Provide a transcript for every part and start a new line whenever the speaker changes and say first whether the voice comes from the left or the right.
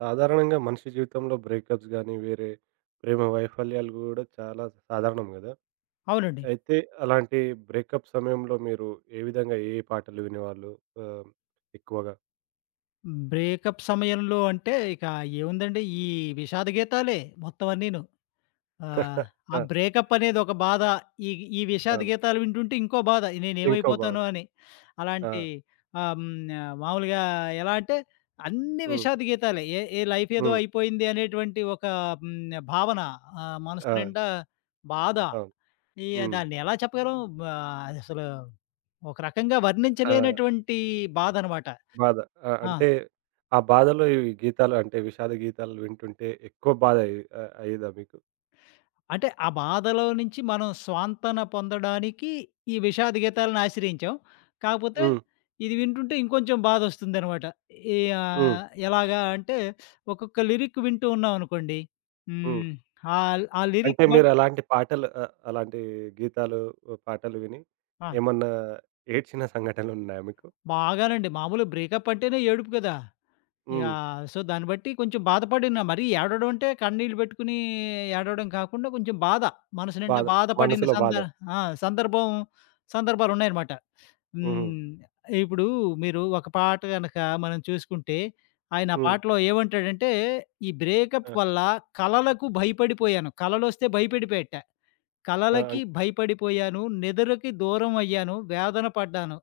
right: సాధారణంగా మనిషి జీవితంలో బ్రేకప్స్ గానీ, వేరే ప్రేమ వైఫల్యాలు గూడా చాలా సాధారణం గదా!
left: అవునండి.
right: అయితే అలాంటి బ్రేకప్ సమయంలో మీరు ఏ విధంగా ఏ ఏ పాటలు వినేవాళ్ళు ఆహ్, ఎక్కువగా?
left: బ్రేకప్ సమయంలో అంటే ఇక ఏముందండి ఈ విషాద గీతాలే మొత్తం అన్నీను. ఆహ్, ఆ
right: ఆ!
left: బ్రేకప్ అనేది ఒక బాధ. ఈ ఈ విషాద
right: అవును.
left: గీతాలు వింటుంటే ఇంకో బాధ.
right: ఇంకో బాధ.
left: నేనేమైపోతానో అని.
right: ఆ!
left: అలాంటి ఆహ్, హ్మ్. మామూలుగా ఎలా అంటే అన్ని
right: హ్మ్.
left: విషాద గీతాలే. ఏ ఏ లైఫ్ ఏదో
right: హ్మ్.
left: అయిపోయింది అనేటువంటి ఒక భావన. మనసు
right: ఆ!
left: నిండా బాధ.
right: అవును.
left: ఈ
right: హ్మ్.
left: దాన్ని ఎలా చెప్పగలం? అదసలు ఒక రకంగా
right: ఆ!
left: వర్ణించలేనటువంటి బాధనమాట.
right: బాధ. ఆ!
left: ఆ!
right: అంటే ఆ బాధలో ఈ గీతాలు అంటే విషాద గీతాలు వింటుంటే ఎక్కువ బాధ అయ్యి అయ్యేదా మీకు?
left: అంటే ఆ బాధలో నుంచి మనం స్వాంతన పొందడానికి ఈ విషాద గీతాలను ఆశ్రయించాం. కాకపోతే
right: హ్మ్.
left: ఇది వింటుంటే ఇంకొంచెం బాధొస్తుందనమాట. ఈ
right: హ్మ్.
left: ఎలాగా అంటే ఒక్కొక్క లిరిక్ వింటూ ఉన్నామనుకోండి.
right: హ్మ్.
left: హ్మ్. ఆల్ ఆ ఆ
right: అంటే
left: లిరిక్ బట్.
right: మీరలాంటి పాటలు అలాంటి గీతాలు, పాటలు విని
left: ఆ!
right: ఏమన్నా ఏడ్చిన సంఘటనలున్నాయా మీకు?
left: బాగానండి. మామూలు బ్రేకప్ అంటేనే ఏడుపు కదా! ఇక
right: హ్మ్.
left: సో, దాన్ని బట్టి కొంచెం బాధపడిన మరీ ఏడవడం అంటే కన్నీళ్లు పెట్టుకుని ఏడవడం కాకుండా కొంచెం బాధ. మనసు నిండా
right: బాధలు
left: బాధపడిన
right: మనసులో
left: సంద
right: బాధ.
left: ఆ! సందర్భం సందర్భాలున్నాయనమాట.
right: హ్మ్.
left: హ్మ్. ఇప్పుడు మీరు ఒక పాట గనక మనం చూసుకుంటే, ఆయన ఆ
right: హ్మ్.
left: పాటలో ఏమంటాడంటే, "ఈ బ్రేకప్
right: ఆ!
left: వల్ల కలలకు భయపడిపోయాను. కలలొస్తే భయపడిపోయేట.
right: ఆ!
left: కలలకి భయపడిపోయాను. నిదురకి దూరం అయ్యాను. వేదన పడ్డాను."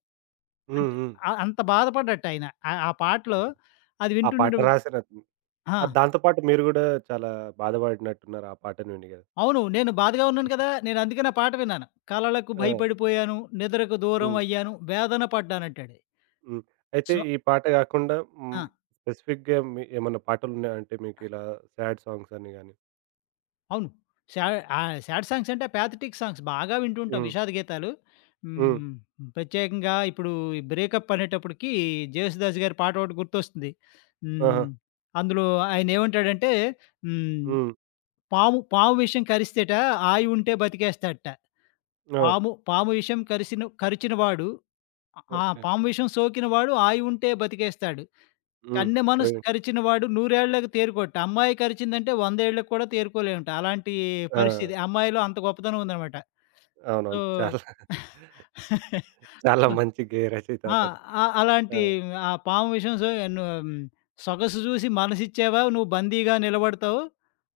right: హ్మ్.
left: అంటే
right: హ్మ్.
left: అంత బాధపడ్డటాయన. ఆ ఆ పాటలో అది
right: ఆ పాట
left: వింటుండేటప్పుడు.
right: రాసిన
left: ఆ!
right: దాంతో పాటు మీరు గూడా చాలా బాధపడినట్టున్నారు ఆ పాటను విని గదా!
left: అవును. నేను బాధగా ఉన్నాను కదా! నేను అందుకని ఆ పాట విన్నాను. "కలలకు
right: ఆ!
left: భయపడిపోయాను. నిద్రకు దూరం
right: హ్మ్.
left: అయ్యాను. వేదన పడ్డానంటాడు."
right: హ్మ్. అయితే
left: సో
right: ఈ పాట గాకుండా హ్మ్,
left: ఆ!
right: స్పెసిఫిక్‌గా మీ ఏమన్నా పాటలున్నాయా? అంటే మీకిలా సాడ్ సాంగ్స్ అని గాని?
left: అవును. సా సాడ్ సాంగ్స్ అంటే పాథటిక్ సాంగ్స్ బాగా వింటుంటాం
right: హ్మ్.
left: విషాద గీతాలు.
right: హ్మ్.
left: హ్మ్. ప్రత్యేకంగా ఇప్పుడు ఈ బ్రేకప్ అనేటప్పటికి 'జేసుదాసు' గారి పాట ఒకటి గుర్తొస్తుంది.
right: ఆహా!
left: హ్మ్. అందులో ఆయనేమంటాడంటే, హ్మ్,
right: హ్మ్.
left: పాము పాము విషం కరిస్తేట ఆయువు ఉంటే బతికేస్తాడట.
right: ఆ!
left: పాము పాము విషం కరిచిన వాడు.
right: ఓకే.
left: పాము విషం సోకిన వాడు ఆయువుంటే బతికేస్తాడు.
right: హ్మ్.
left: కన్నె మనసు
right: ప్రేమ్
left: కరిచిన వాడు నూరేళ్ళకి తేరుకోడట. అమ్మాయి కరిచిందంటే 100 ఏళ్ళకి కూడా తేరుకోలేమట. అలాంటి
right: ఆ!
left: పరిస్థితి. అమ్మాయిలో అంత గొప్పతనం ఉందనమాట. సో
right: అవునవును. చాలా చాలా
left: సో
right: మంచి గేయ రచయిత
left: ఆ!
right: అతను.
left: ఆ!
right: ఆ!
left: అలాంటి ఆ పాము విషయం. ను ఉమ్, సొగసు చూసి మనసిచ్చావా నువ్వు బందీగా నిలబడతావు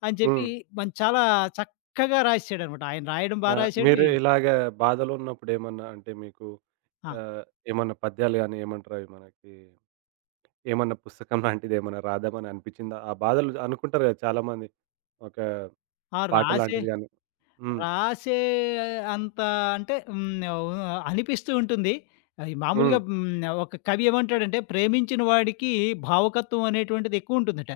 left: అని
right: హ్మ్.
left: చెప్పి చాలా చక్కగా రాసేసాడనమాట. ఆయన రాయడం
right: ఆ!
left: రాసాడు.
right: మీరు
left: ఈ
right: ఇలాగ బాధలో ఉన్నప్పుడు ఏమన్నా అంటే మీకు
left: ఆ!
right: ఆహ్, ఏమన్నా పద్యాలు గాని ఏమంటారు అవి మనకి ఏమన్నా పుస్తకం లాంటిది ఏమన్నా రాద్దామని అనిపించిందా? ఆ బాధలు అనుకుంటారు గదా! చాలామంది. ఒక
left: ఆ!
right: పాట
left: రాసే
right: లాంటిది గాని హ్మ్.
left: రాసే అంత అంటే అనిపిస్తూ ఉంటుంది. అది
right: హ్మ్.
left: మామూలుగా ఒక కవి ఏమంటాడంటే, ప్రేమించిన వాడికి భావకత్వం అనేటువంటిది ఎక్కువుంటుందట.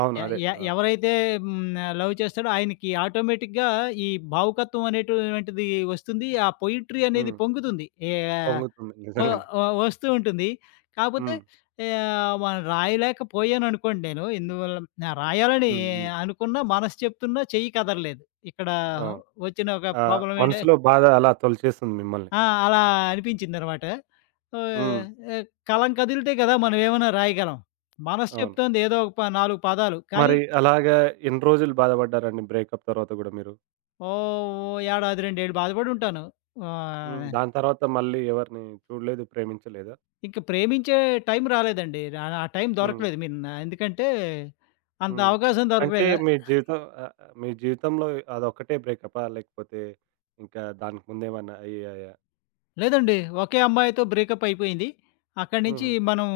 right: అవును.
left: ఎ
right: అదే.
left: ఎ
right: ఆ!
left: ఎవరైతే హ్మ్. లవ్ చేస్తాడో ఆయనకి ఆటోమేటిక్‌గా ఈ భావుకత్వం అనేటువంటిది వస్తుంది. ఆ పొయిట్రీ అనేది
right: హ్మ్.
left: పొంగుతుంది.
right: పొంగుతుంది
left: వ
right: నిజంగానే.
left: వ వస్తూ ఉంటుంది. కాపోతే
right: హ్మ్.
left: మనం రాయలేకపోయాననుకోండి. నేను ఇందువల్ల రాయాలని
right: హ్మ్. హ్మ్.
left: అనుకున్నా మనసు చెప్తున్నా చెయ్యి కదలలేదు. ఇక్కడ
right: అవును.
left: వచ్చిన ఒక
right: ఆ!
left: ప్రాబ్లమ్ ఏంటే.
right: మనసులో బాధ అలా తొలిచేస్తుంది మిమ్మల్ని.
left: ఆ! అలా అనిపించిందనమాట.
right: హ్మ్.
left: ఆహ్, కలం కదిలితే కదా! మనం ఏమైనా రాయగలం. మనసు
right: అవును.
left: చెప్తోంది ఏదో ఒక 4 పదాలు. కానీ
right: మరి అలాగా ఎన్ని రోజులు బాధపడ్డారండి బ్రేకప్ తర్వాత గూడా మీరు?
left: ఏడాది, 2 ఏళ్ళు బాధపడి ఉంటాను.
right: హ్మ్.
left: ఆహ్,
right: దాని తర్వాత మళ్ళీ ఎవరిని చూడలేదు, ప్రేమించలేదా?
left: ఇంక ప్రేమించే టైం రాలేదండి. ఆ టైం
right: హ్మ్.
left: దొరకలేదు. ఎందుకంటే, అంత
right: హ్మ్.
left: అవకాశం
right: అంటే
left: దొరకలేదు.
right: మీ జీవితం ఆహ్, ఆహ్, మీ జీవితంలో అదొక్కటే బ్రేకపా? లేకపోతే ఇంకా దానికి ముందేమన్నా అయ్యాయా?
left: లేదండి. ఒకే అమ్మాయితో బ్రేకప్ అయిపోయింది. అక్కడి నుంచి
right: హుహు.
left: మనం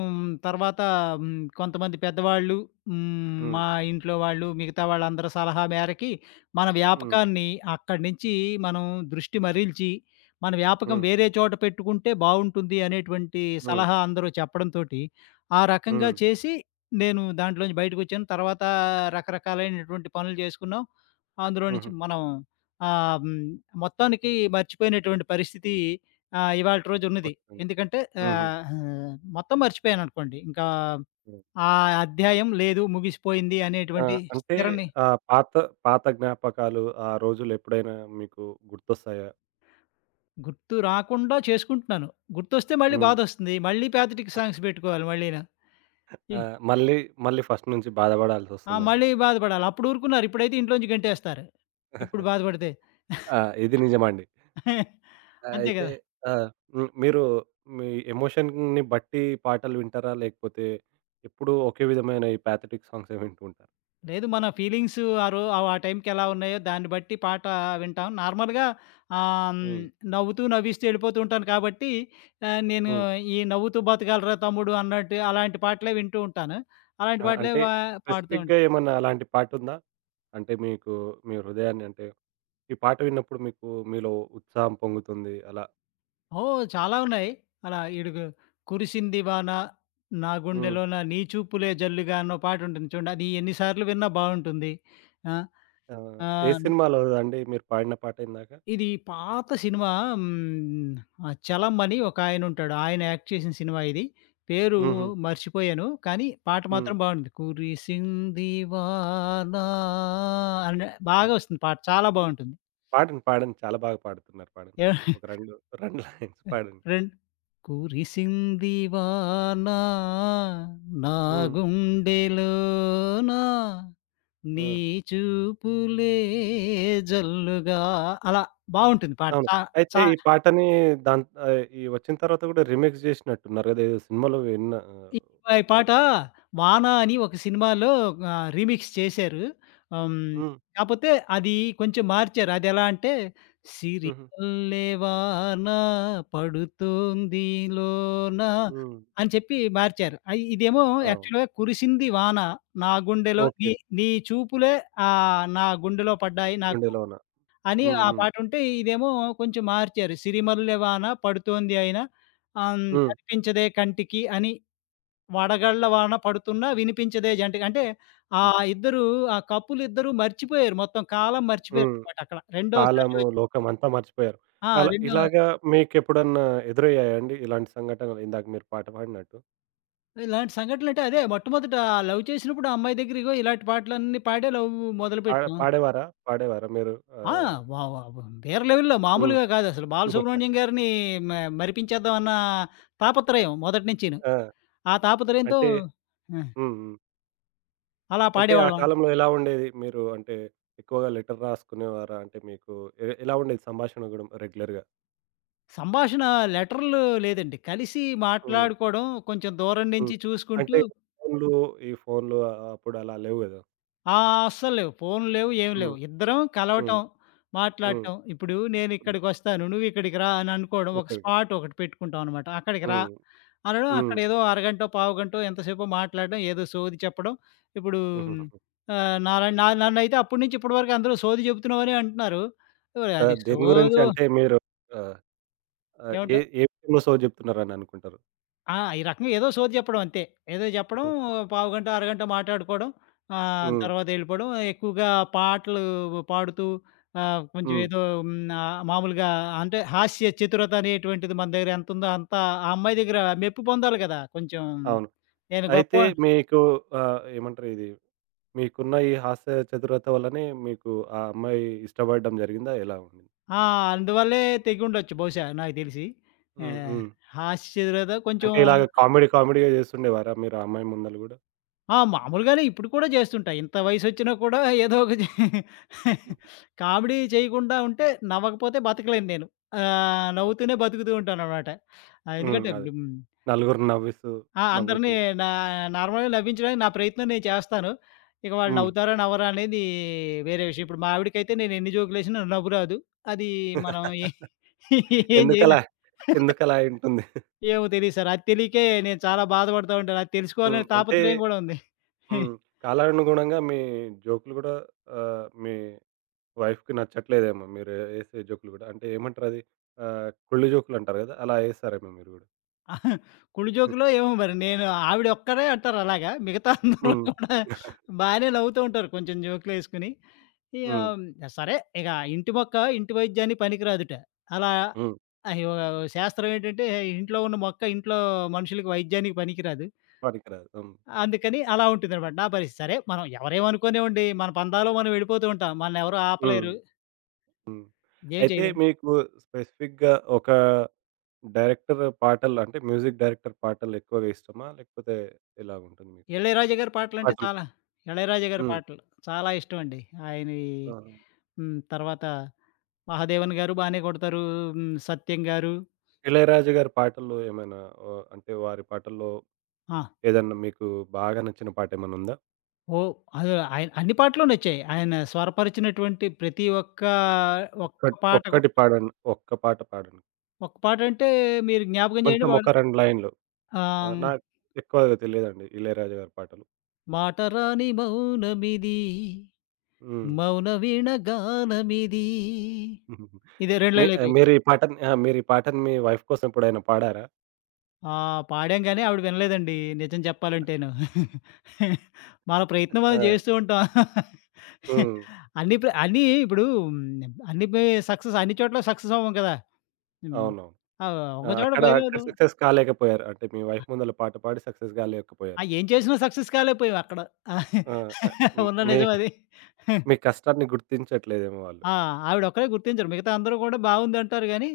left: తర్వాత కొంతమంది పెద్దవాళ్ళు,
right: హ్మ్.
left: మా ఇంట్లో వాళ్ళు, మిగతా వాళ్ళందరి సలహా మేరకి మన
right: హ్మ్.
left: వ్యాపకాన్ని అక్కడి నుంచి మనం దృష్టి మరల్చి, మన వ్యాపకం
right: హ్మ్.
left: వేరే చోట పెట్టుకుంటే బావుంటుంది అనేటువంటి
right: హ్మ్.
left: సలహా అందరూ చెప్పడంతోటి, ఆ రకంగా
right: హ్మ్.
left: చేసి నేను దాంట్లోంచి బయటకొచ్చాను. తర్వాత రకరకాలైనటువంటి పనులు చేసుకున్నాం. అందులో నుంచి
right: హుహు.
left: మనం ఆహ్, హ్మ్, మొత్తానికి మర్చిపోయినటువంటి పరిస్థితి ఇవాల్టి రోజున్నది.
right: వస్తుంది.
left: ఎందుకంటే
right: హుహు.
left: ఆహ్, మొత్తం మర్చిపోయాననుకోండి. ఇంకా
right: హ్మ్.
left: ఆ అధ్యాయం లేదు, ముగిసిపోయింది
right: ఆ!
left: అనేటువంటి
right: అంటే ఆ పాత పాత జ్ఞాపకాలు ఆ రోజులెప్పుడైనా మీకు గుర్తొస్తాయా?
left: గుర్తు రాకుండా చేసుకుంటున్నాను. గుర్తొస్తే మళ్ళీ
right: హ్మ్.
left: బాధొస్తుంది. మళ్ళీ ప్యాథటిక్ సాంగ్స్ పెట్టుకోవాలి మళ్ళీను. ఈ
right: ఆ! మళ్ళీ మళ్ళీ ఫస్ట్ నుంచి
left: ఆ!
right: బాధపడాల్సొస్తుందేమో.
left: మళ్ళీ బాధపడాలి. అప్పుడు ఊరుకున్నారు. ఇప్పుడైతే ఇంట్లోంచి గంటేస్తారు. ఇప్పుడు బాధపడితే.
right: ఆ! ఇది నిజమండి.
left: అంతే
right: అయితే
left: కదా!
right: ఆ! హ్మ్. మీరు మీ ఎమోషన్‌ని బట్టి పాటలు వింటారా? లేకపోతే ఎప్పుడూ ఒకే విధమైన ఈ పాథటిక్ సాంగ్సే వింటూ ఉంటారా?
left: లేదు. మన ఫీలింగ్స్ ఆ రో ఆ ఆ టైంకి ఎలా ఉన్నాయో దాన్ని బట్టి పాట వింటాం. నార్మల్‌గా ఆహ్, హ్మ్,
right: హ్మ్.
left: నవ్వుతూ, నవ్విస్తూ ఎళ్ళిపోతూ ఉంటాను కాబట్టి నేను
right: హ్మ్.
left: ఈ 'నవ్వుతూ బతకాలిరా తమ్ముడు' అన్నట్టు అలాంటి పాటలే వింటూ ఉంటాను. అలాంటి
right: ఆ!
left: పాటలే
right: అంటే
left: వా పాడుతూ
right: స్పెసిఫిక్‌గా
left: ఉంటాను.
right: ఏమన్నా అలాంటి పాటుందా? అంటే మీకు మీ హృదయాన్ని అంటే ఈ పాట విన్నప్పుడు మీకు మీలో ఉత్సాహం పొంగుతుంది అలా?
left: చాలా ఉన్నాయి. అలా ఇడుగు 'కురిసింది వాన నా
right: హ్మ్.
left: గుండెలోన నీ చూపులే జల్లుగా' అన్న పాటుంటుంది చూడండి. అది ఎన్ని సార్లు విన్నా బావుంటుంది. ఆ!
right: ఆ! ఏ
left: ఆహ్
right: సినిమాలోదండి మీరు పాడిన పాట ఇందాక?
left: ఇది పాత సినిమా. ఆ 'చలం' అని ఒకాయనుంటాడు. ఆయన ఉంటాడు, ఆయన యాక్ట్ చేసిన సినిమా ఇది. పేరు
right: హుహు.
left: మర్చిపోయాను. కానీ పాట
right: హ్మ్.
left: మాత్రం బావుంటుంది. కురిసింది వాన అని
right: హ్మ్.
left: బాగా వస్తుంది పాట. చాలా బావుంటుంది.
right: పాడండి. పాడండి. చాలా బాగా పాడుతున్నారు. పాడండి.
left: ఏ
right: ఒక 2, 2 లైన్స్ పాడండి.
left: రెం కురిసింది వాన నా
right: హ్మ్.
left: గుండెలోన
right: ఆ!
left: నీ చూపులే జల్లుగా, అలా బావుంటుంది పాట.
right: అవును.
left: చా
right: అయితే
left: చా
right: ఈ పాటని ఈ వచ్చిన తర్వాత గూడా రీమిక్స్ జేసినట్టున్నారు గదా! ఏదో సినిమాలో విన్నా.
left: ఈ పాట 'వాన' అని ఒక సినిమాలో రీమిక్స్ చేశారు. హ్మ్.
right: హ్మ్.
left: కాపోతే అది కొంచెం మార్చారు. అదెలా అంటే
right: హుహు.
left: సిరివల్లే వాన పడుతోంది లోన
right: హ్మ్.
left: అని చెప్పి మార్చారు. అయి ఇదేమో
right: అవును.
left: యాక్చువల్‌గా కురిసింది వాన నా గుండెలో నీ
right: ఓకే.
left: నీ చూపులే నా గుండెలో పడ్డాయి నాకు
right: 'గుండెలోన.'
left: అని
right: హ్మ్.
left: ఆ
right: హ్మ్.
left: పాటుంటే, ఇదేమో కొంచెం మార్చారు. సిరిమల్లె వాన పడుతోంది అయినా ఆహ్,
right: హ్మ్.
left: కనిపించదే కంటికి అని వడగళ్ళ వాన పడుతున్నా వినిపించదే జంట అంటే ఆ ఇద్దరు, ఆ కపుల్ ఇద్దరు మర్చిపోయారు. మొత్తం కాలం
right: హ్మ్.
left: మర్చిపోయారనమాట అక్కడ. రెండోసారి
right: కాలము,
left: వచ్చి
right: లోకం అంతా మర్చిపోయారు.
left: ఆ!
right: అలా
left: రెండో
right: ఇలాగా మీకెప్పుడన్నా ఎదురయ్యాయా అండి ఇలాంటి సంఘటనలు? ఇందాక మీరు పాట పాడినట్టు.
left: ఇలాంటి సంఘటనలంటే అదే మొట్టమొదట లవ్ చేసినప్పుడు ఆ అమ్మాయి దగ్గర ఇగో ఇలాంటి పాటలన్నీ పాడే లవ్ మొదలుపెట్టాం.
right: పాడేవారా? పాడేవారా మీరు?
left: ఆ!
right: ఆహ్,
left: వ వ వేరే లెవెల్‌లో,
right: హ్మ్.
left: మామూలుగా కాదసలు. బాలసుబ్రహ్మణ్యం గారిని మ మరిపించేద్దాం అన్న తాపత్రయం మొదటి నుంచీను.
right: ఆ!
left: ఆ తాపత్రయంతో
right: అంటే
left: ఆ!
right: హ్మ్. హ్మ్.
left: అలా
right: అంటే ఆ
left: పాడేవాళ్ళం.
right: కాలంలో ఎలా ఉండేది? మీరు అంటే ఎక్కువగా లెటర్ రాసుకునేవారా? అంటే మీకు ఎలా ఉండేది సంభాషణ గూడా రెగ్యులర్‌గా?
left: సంభాషణ లెటర్‌లు లేదండి. కలిసి
right: హ్మ్.
left: మాట్లాడుకోవడం, కొంచెం దూరం
right: హ్మ్.
left: నుంచి చూసుకుంటూ.
right: అంటే ఫోన్లు, ఈ ఫోన్లు ఆ- అప్పుడు అలా లేవు గదా!
left: ఆ! అస్సలు లేవు. ఫోన్‌లు లేవు, ఏమి
right: హ్మ్.
left: లేవు. ఇద్దరం
right: హ్మ్.
left: కలవటం,
right: హ్మ్.
left: మాట్లాడటం. ఇప్పుడు
right: హ్మ్.
left: నేనిక్కడికొస్తాను, నువ్విక్కడికి రా అని అనుకోవడం. ఒక
right: ఇప్పటికి
left: స్పాట్ ఒకటి పెట్టుకుంటాం అనమాట. అక్కడికి రా
right: హ్మ్.
left: అనడం,
right: హ్మ్.
left: అక్కడేదో అరగంటో, పావుగంటో ఎంతసేపో మాట్లాడడం, ఏదో సోది చెప్పడం. ఇప్పుడు
right: హుహుహు.
left: నాలా నన్నైతే అప్పటి నుంచి ఇప్పటి వరకు అందరూ సోది చెప్తున్నావనే అంటున్నారు. ఓయ్!
right: ఆ!
left: అది
right: దేని గురించి
left: సోదో
right: అంటే మీరు ఆ! ఆ!
left: ఏమంట
right: ఏ ఏ విషయంలో సోది జెప్తున్నారని అనుకుంటారు?
left: ఆ! ఈ రకంగా ఏదో సోది చెప్పడం అంతే. ఏదో చెప్పడం, పావుగంట, అరగంట మాట్లాడుకోవడం.
right: హ్మ్.
left: తర్వాత ఎళ్ళిపోవడం. ఎక్కువగా పాటలు పాడుతూ కొంచెం
right: హ్మ్.
left: ఏదో మామూలుగా అంటే హాస్య చతురత అనేటువంటిది మన దగ్గర ఎంతుందో అంత ఆ అమ్మాయి దగ్గర మెప్పు పొందాలి కదా! కొంచెం
right: అవును.
left: నేను
right: అయితే
left: గొప్పో
right: మీకు ఏమంటారు ఇది మీకున్న ఈ హాస్య చతురత వల్లనే మీకు ఆ అమ్మాయి ఇష్టపడడం జరిగిందా? ఎలా ఉంది?
left: ఆ! అందువల్లే తెగుండొచ్చు బహుశా నాకు తెలిసి.
right: హ్మ్.
left: ఆహ్,
right: హ్మ్.
left: హాస్య చతురత కొంచెం.
right: అంటే ఇలాగ కామెడీ కామెడీగా చేస్తుండేవారా మీరు ఆ అమ్మాయి ముందల గూడా?
left: మామూలుగానే ఇప్పుడు కూడా చేస్తుంటాయి. ఇంత వయసొచ్చినా కూడా ఏదో ఒక జే కామెడీ చేయకుండా ఉంటే, నవ్వకపోతే బతకలేను నేను.
right: ఆ!
left: నవ్వుతూనే బతుకుతూ ఉంటాననమాట.
right: హ్మ్.
left: ఎందుకంటే
right: అదే.
left: ఇప్పుడు హ్మ్.
right: నలుగురిని నవ్విస్తూ,
left: ఆ! అందరిని
right: నవ్వుతూ.
left: నా నార్మల్‌గా నవ్వించడానికి నా ప్రయత్నం నేను చేస్తాను. ఇక వాళ్ళు
right: హ్మ్.
left: నవ్వుతారా, నవ్వరా అనేది వేరే విషయం. ఇప్పుడు మా ఆవిడకైతే నేను ఎన్ని జోకులేసినా నవ్వు రాదు. అది మనం ఏం
right: ఎందుకలా
left: చేయలేం.
right: ఎందుకలా అయుంటుంది?
left: ఏమో తెలీదు సార్. అది తెలియకే నేను చాలా బాధపడతా ఉంటాను. అది
right: హ్మ్.
left: తెలుసుకోవాలనే
right: అంటే
left: తాపత్రయం కూడా ఉంది.
right: హ్మ్. కాలానుగుణంగా మీ జోకులు గూడా మీ వైఫ్‌కి నచ్చట్లేదేమో మీరు ఏసే జోకులు గూడా. అంటే ఏమంటారది? కుళ్ళు జోకులంటారు గదా! అలా ఏస్తారేమో మీరు గూడా.
left: అహా! కుడి జోకులో ఏమో మరి, నేను ఆవిడ ఒక్కరే అంటారు అలాగా. మిగతా
right: హ్మ్.
left: అందరూ
right: హ్మ్.
left: కూడా బానే నవ్వుతూ ఉంటారు కొంచెం జోకులేసుకొని. ఇక సరే, ఇక ఇంటి మొక్క ఇంటి వైద్యానికి పనికిరాదుట. అలా
right: హ్మ్.
left: అయి ఓ శాస్త్రం ఏంటంటే ఇంట్లో ఉన్న మొక్క ఇంట్లో మనుషులకి వైద్యానికి పనికిరాదు.
right: పనికిరాదు. హ్మ్.
left: అందుకని అలా ఉంటుందనమాట నా పరిస్థితి. సరే, మనం ఎవరేమనుకోనివ్వండి, మన పందాలో మనం వెళ్ళిపోతూ ఉంటాం. మనల్ని ఎవరు
right: హ్మ్.
left: ఆపలేరు.
right: హ్మ్.
left: ఏం
right: అయితే
left: చేయలేం.
right: మీకు స్పెసిఫిక్‌గా ఒక డైరెక్టర్ పాటలు అంటే మ్యూజిక్ డైరెక్టర్ పాటలు ఎక్కువగా ఇష్టమా? లేకపోతే ఎలాగుంటుంది మీకు?
left: ఇళయరాజా గారి పాటలంటే
right: పాటలు
left: చాలా, ఇళయరాజా గారి
right: హ్మ్.
left: పాటలు చాలా ఇష్టమండి. ఆయనయి
right: ఆ!
left: తర్వాత 'మహాదేవన్' గారు బానే కొడతారు. 'సత్యం' గారు.
right: 'ఇళయరాజా' గారి పాటల్లో ఏమైనా అంటే వారి పాటల్లో
left: ఆ!
right: ఏదన్నా మీకు బాగా నచ్చిన పాటేమన్నుందా?
left: ఓ అదే, ఆయన అన్ని పాటలు నచ్చాయి. ఆయన స్వరపరిచినటువంటి ప్రతి ఒక్క ఒక్క పాటకు,
right: ఒక్కటి పాడండి. ఒక్క పాట పాడండి.
left: ఒక్క పాటంటే మీరు జ్ఞాపకం చేయండి.
right: కొంచెం ఒక 2 లైన్‌లు. ఆ!
left: ఆహ్,
right: నాకు ఎక్కువగా తెలియదండి 'ఇళయరాజా' గారి పాటలు.
left: మాటరాని మౌనమిది,
right: హ్మ్.
left: మౌనవీణ గానమిది. ఇదే 2
right: మీ
left: లైన్‌లయిపోయాయి.
right: మీరు ఈ పాటని ఆ! మీరు ఈ పాటని మీ వైఫ్ కోసం ఎప్పుడైనా పాడారా?
left: ఆ! పాడాం గానీ ఆవిడ వినలేదండి నిజం చెప్పాలంటేను. మన ప్రయత్నం మనం
right: ఆ!
left: జేస్తూ ఉంటాం.
right: హ్మ్.
left: అన్ని ప్ర అన్నీ ఇప్పుడు అన్ని పే సక్సెస్, అన్ని చోట్ల సక్సెస్ అవ్వం కదా! హ్మ్.
right: అవునవును. ఆ!
left: ఒక చోట
right: అక్కడ
left: ఫెయిల్
right: అక్కడ
left: అవుతాం.
right: సక్సెస్ కాలేకపోయారు. అంటే మీ వైఫ్ ముందల పాట పాడి సక్సెస్ కాలేకపోయారు.
left: ఏం చేసినా సక్సెస్ కాలేకపోయాం అక్కడ.
right: ఆ! ఆ! హ్మ్.
left: ఉన్న
right: మీ
left: నిజం అది.
right: మీ కష్టాన్ని గుర్తించట్లేదేమో వాళ్ళు.
left: ఆ! ఆవిడ ఒక్కరే గుర్తించరు. మిగతా అందరూ కూడా బావుందంటారు గానీ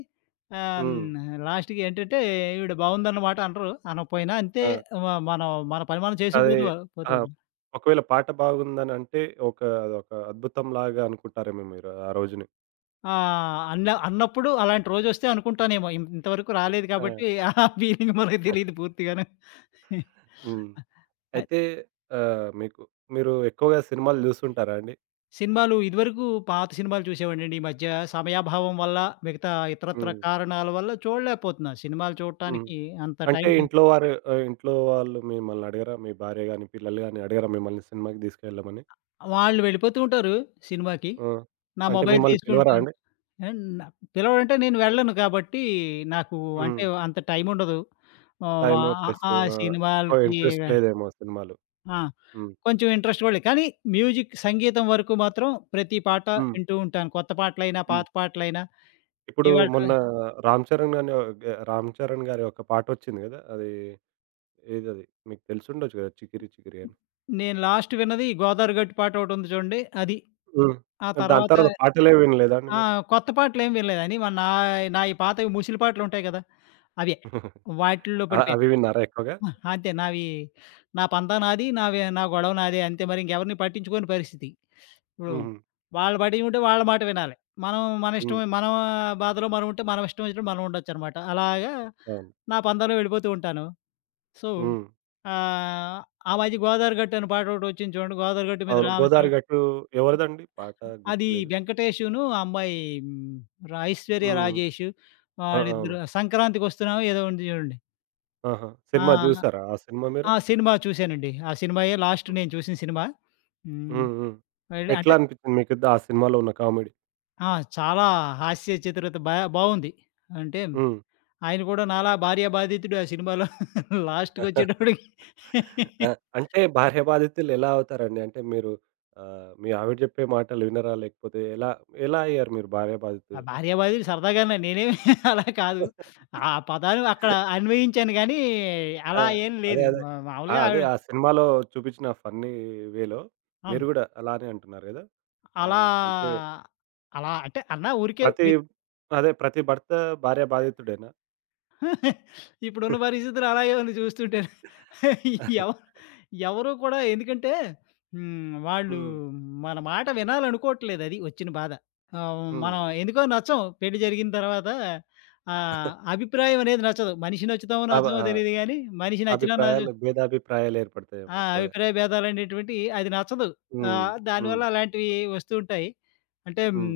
right: హ్మ్.
left: లాస్ట్‌కి ఏంటంటే ఈవిడ బావుందన్నమాట అనరు. అనకపోయినా అంతే,
right: ఆ!
left: మ మనం మన పని మనం
right: అదే
left: చేసుకుపోతూ పోతూ.
right: ఆ! ఒకవేళ పాట బాగుందనంటే ఒక అదొక అద్భుతంలాగా అనుకుంటారేమో మీరు ఆ రోజుని.
left: ఆ! అన్న అన్నప్పుడు అలాంటి రోజొస్తే అనుకుంటానేమో. ఇంతవరకు రాలేదు
right: ఆ!
left: కాబట్టి ఆ ఫీలింగ్ మనకు తెలీదు పూర్తిగాను.
right: హ్మ్.
left: అ
right: అయితే మీకు మీరు ఎక్కువగా సినిమాలు జూస్తుంటారా అండి?
left: సినిమాలు ఇదివరకు పాత సినిమాలు చూసేవాడినండి. ఈ మధ్య సమయాభావం వల్ల, మిగతా ఇతరత్ర
right: హ్మ్.
left: కారణాల వల్ల చూడలేకపోతున్నా. సినిమాలు
right: హ్మ్.
left: చూడటానికి అంత
right: అంటే
left: టైం కు
right: ఇంట్లో వారు ఇంట్లో వాళ్ళు మిమ్మల్ని అడగరా? మీ భార్య గాని, పిల్లలు గాని అడగరా మిమ్మల్ని సినిమాకి తీసుకెళ్ళమని?
left: వాళ్ళు వెళ్ళిపోతూ ఉంటారు సినిమాకి.
right: ఆ!
left: నా
right: అంటే
left: మొబైల్
right: మిమ్మల్ని పిలవరా
left: తీసుకుంటాను.
right: అండి?
left: అండ్ న పిలవడంటే నేను వెళ్ళను కాబట్టి నాకు, అంటే
right: హ్మ్.
left: అంత టైముండదు. ఆహ్, వ
right: టైము ప్లస్
left: ఆ
right: ఎక్కువ
left: సినిమాలకి
right: ఇంట్రెస్ట్ లేదేమో సినిమాలు.
left: ఆ!
right: హ్మ్.
left: కొంచెం ఇంట్రెస్ట్ కూడా లేదు. కానీ మ్యూజిక్ సంగీతం వరకు మాత్రం ప్రతి పాట
right: హ్మ్.
left: వింటూ ఉంటాను. కొత్త పాటలైనా,
right: హ్మ్.
left: పాత పాటలైనా.
right: ఇప్పుడు
left: ఇవాళ
right: మొన్న 'రామ్ చరణ్' అనే 'రామ్ చరణ్' గారి ఒక పాటొచ్చింది గదా! అది ఏదది మీకు తెలిసుండొచ్చు గదా! 'చికిరి చికిరి' అని.
left: నేను లాస్ట్ విన్నది ఈ గోదావరి గట్టు పాట ఒకటుంది చూడండి అది.
right: హ్మ్.
left: ఆ
right: దాని
left: తర్వాత.
right: తర్వాత పాటలే వినలేదా అండి
left: ఆ!
right: మీరు?
left: కొత్త పాటలేం వినలేదని మన నా నాయి, పాతవి ముసిలి పాటలుంటాయి కదా! అవే. వాటిల్లో పడిపోయాను.
right: అవి విన్నారా ఎక్కువగా?
left: అంతే. నా పందా నాది, నావి, నా గొడవ నాదే, అంతే మరి. ఇంకెవరిని పట్టించుకోని పరిస్థితి. ఇప్పుడు
right: హుహు.
left: వాళ్ళు బడి ఉంటే వాళ్ళ మాట వినాలి. మనం మన ఇష్టం,
right: హ్మ్.
left: మన బాధలో మనం ఉంటే మనం ఇష్టం వచ్చినట్టు మనం ఉండొచ్చనమాట. అలాగా
right: అవును.
left: నా పందాలో వెళ్ళిపోతూ ఉంటాను. సో,
right: హ్మ్.
left: ఆహ్, ఆ మధ్య 'గోదావరి గట్టు' అని పాట ఒకటొచ్చింది చూడండి. 'గోదావరి గట్టు మీద
right: అవును. 'గోదారి
left: రామచిలక'
right: గట్టు' ఎవరిదండి పాట
left: అది
right: గుర్తులేదు.
left: 'వెంకటేషును' ఆ అమ్మాయి, హ్మ్, ఐశ్వర్య
right: హ్మ్.
left: రాజేషు,
right: ఆ! అవును.
left: వాళ్ళిద్దరు 'సంక్రాంతికొస్తున్నావా' ఏదో ఉంది చూడండి.
right: ఆహా! సినిమా
left: ఆ!
right: జూసారా ఆ సినిమా మీరు?
left: ఆ సినిమా చూశానండి. ఆ సినిమాయే లాస్ట్ నేను చూసిన సినిమా. హ్మ్.
right: హ్మ్. హ్మ్.
left: వెళ్ళి అంటే
right: ఎట్లా అనిపిచ్చింది మీకు ఆ సినిమాలో ఉన్న కామెడీ?
left: ఆ! చాలా హాస్య చిత్రత బావుంది. అంటే
right: హ్మ్.
left: ఆయన కూడా నాలా భార్య బాధితుడు ఆ సినిమాలో లాస్ట్‌కొచ్చేటప్పటికి
right: ఆ! అంటే భార్య బాధితులు ఎలా అవుతారండి? అంటే మీరు మీ ఆవిడ చెప్పే మాటలు వినరా? లేకపోతే ఎలా ఎలా అయ్యారు మీరు భార్య
left: ఆ
right: బాధితులు?
left: భార్య బాధితుడు సరదాగానే నేనేమి అలా కాదు. ఆ పదాలు అక్కడ అన్వయించాను గానీ,
right: ఆ!
left: అలా ఏం
right: అదే.
left: లేదు.
right: అదే.
left: మా
right: ఆ!
left: మామూలుగా
right: అదే
left: ఆవిడ.
right: ఆ సినిమాలో చూపించిన ఫన్నీ వేలో మీరు
left: హ్మ్.
right: గూడా అలానే అంటున్నారు గదా!
left: అలా,
right: అంటే
left: అలా అంటే అన్నా ఊరికే
right: ప్రతి
left: మీతో.
right: అదే ప్రతి భర్త భార్య బాధితుడేనా?
left: ఇప్పుడున్న పరిస్థితులు అలాగే ఉంది చూస్తుంటే. ఎవ ఎవరు కూడా ఎందుకంటే వాళ్ళు
right: హ్మ్.
left: మన మాట వినాలనుకోవట్లేదు. అది వచ్చిన బాధ.
right: హ్మ్.
left: మనం ఎందుకో నచ్చం పెళ్లి జరిగిన తర్వాత. అభిప్రాయం అనేది నచ్చదు. మనిషి నచ్చుతామో నచ్చమో
right: ఆ!
left: తెలీదు గానీ, మనిషి నచ్చినా నచ్చ
right: అభిప్రాయాలు భేదాభిప్రాయాలు ఏర్పడతాయేమో
left: ఆ!
right: ఎక్కువగా.
left: అభిప్రాయ భేదాలనేటువంటియి అది నచ్చదు.
right: హ్మ్. హ్మ్.
left: దానివల్ల అలాంటివి వస్తూ ఉంటాయి. అంటే
right: హ్మ్.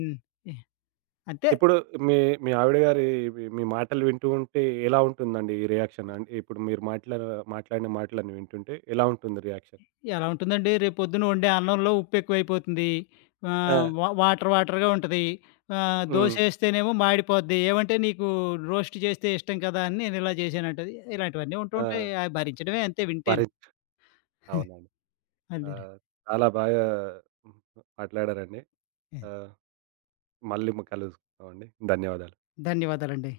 left: అంతే.
right: ఇప్పుడు మీ మీ ఆవిడ గారి మీ మీ మాటలు వింటూ ఉంటే ఎలా ఉంటుందండి ఈ రియాక్షన్? అంటే ఇప్పుడు మీరు మాట్లాడిన మాటలన్నీ వింటుంటే ఎలా ఉంటుంది రియాక్షన్?
left: ఎలా ఉంటుందండి, రేపొద్దున వండే అన్నంలో ఉప్పెక్కువైపోతుంది.
right: ఆ!
left: ఆహ్, వా వాటర్ వాటర్‌గా ఉంటది.
right: హ్మ్.
left: దోసేస్తేనేమో మాడిపోద్ది. ఏవంటే నీకు రోస్ట్ చేస్తే ఇష్టం కదా! అని నేనిలా చేశానంటది. ఇలాంటివన్నీ ఉంటూ
right: ఆ!
left: ఉంటాయి. అవి భరించడమే అంతే వింటేను.
right: భరి అవునండి.
left: అదేలే.
right: ఆహ్, చాలా బాగా మాట్లాడారండి. ఆహ్, మళ్ళీ కలుసుకుందామండి. ధన్యవాదాలు.
left: ధన్యవాదాలండి.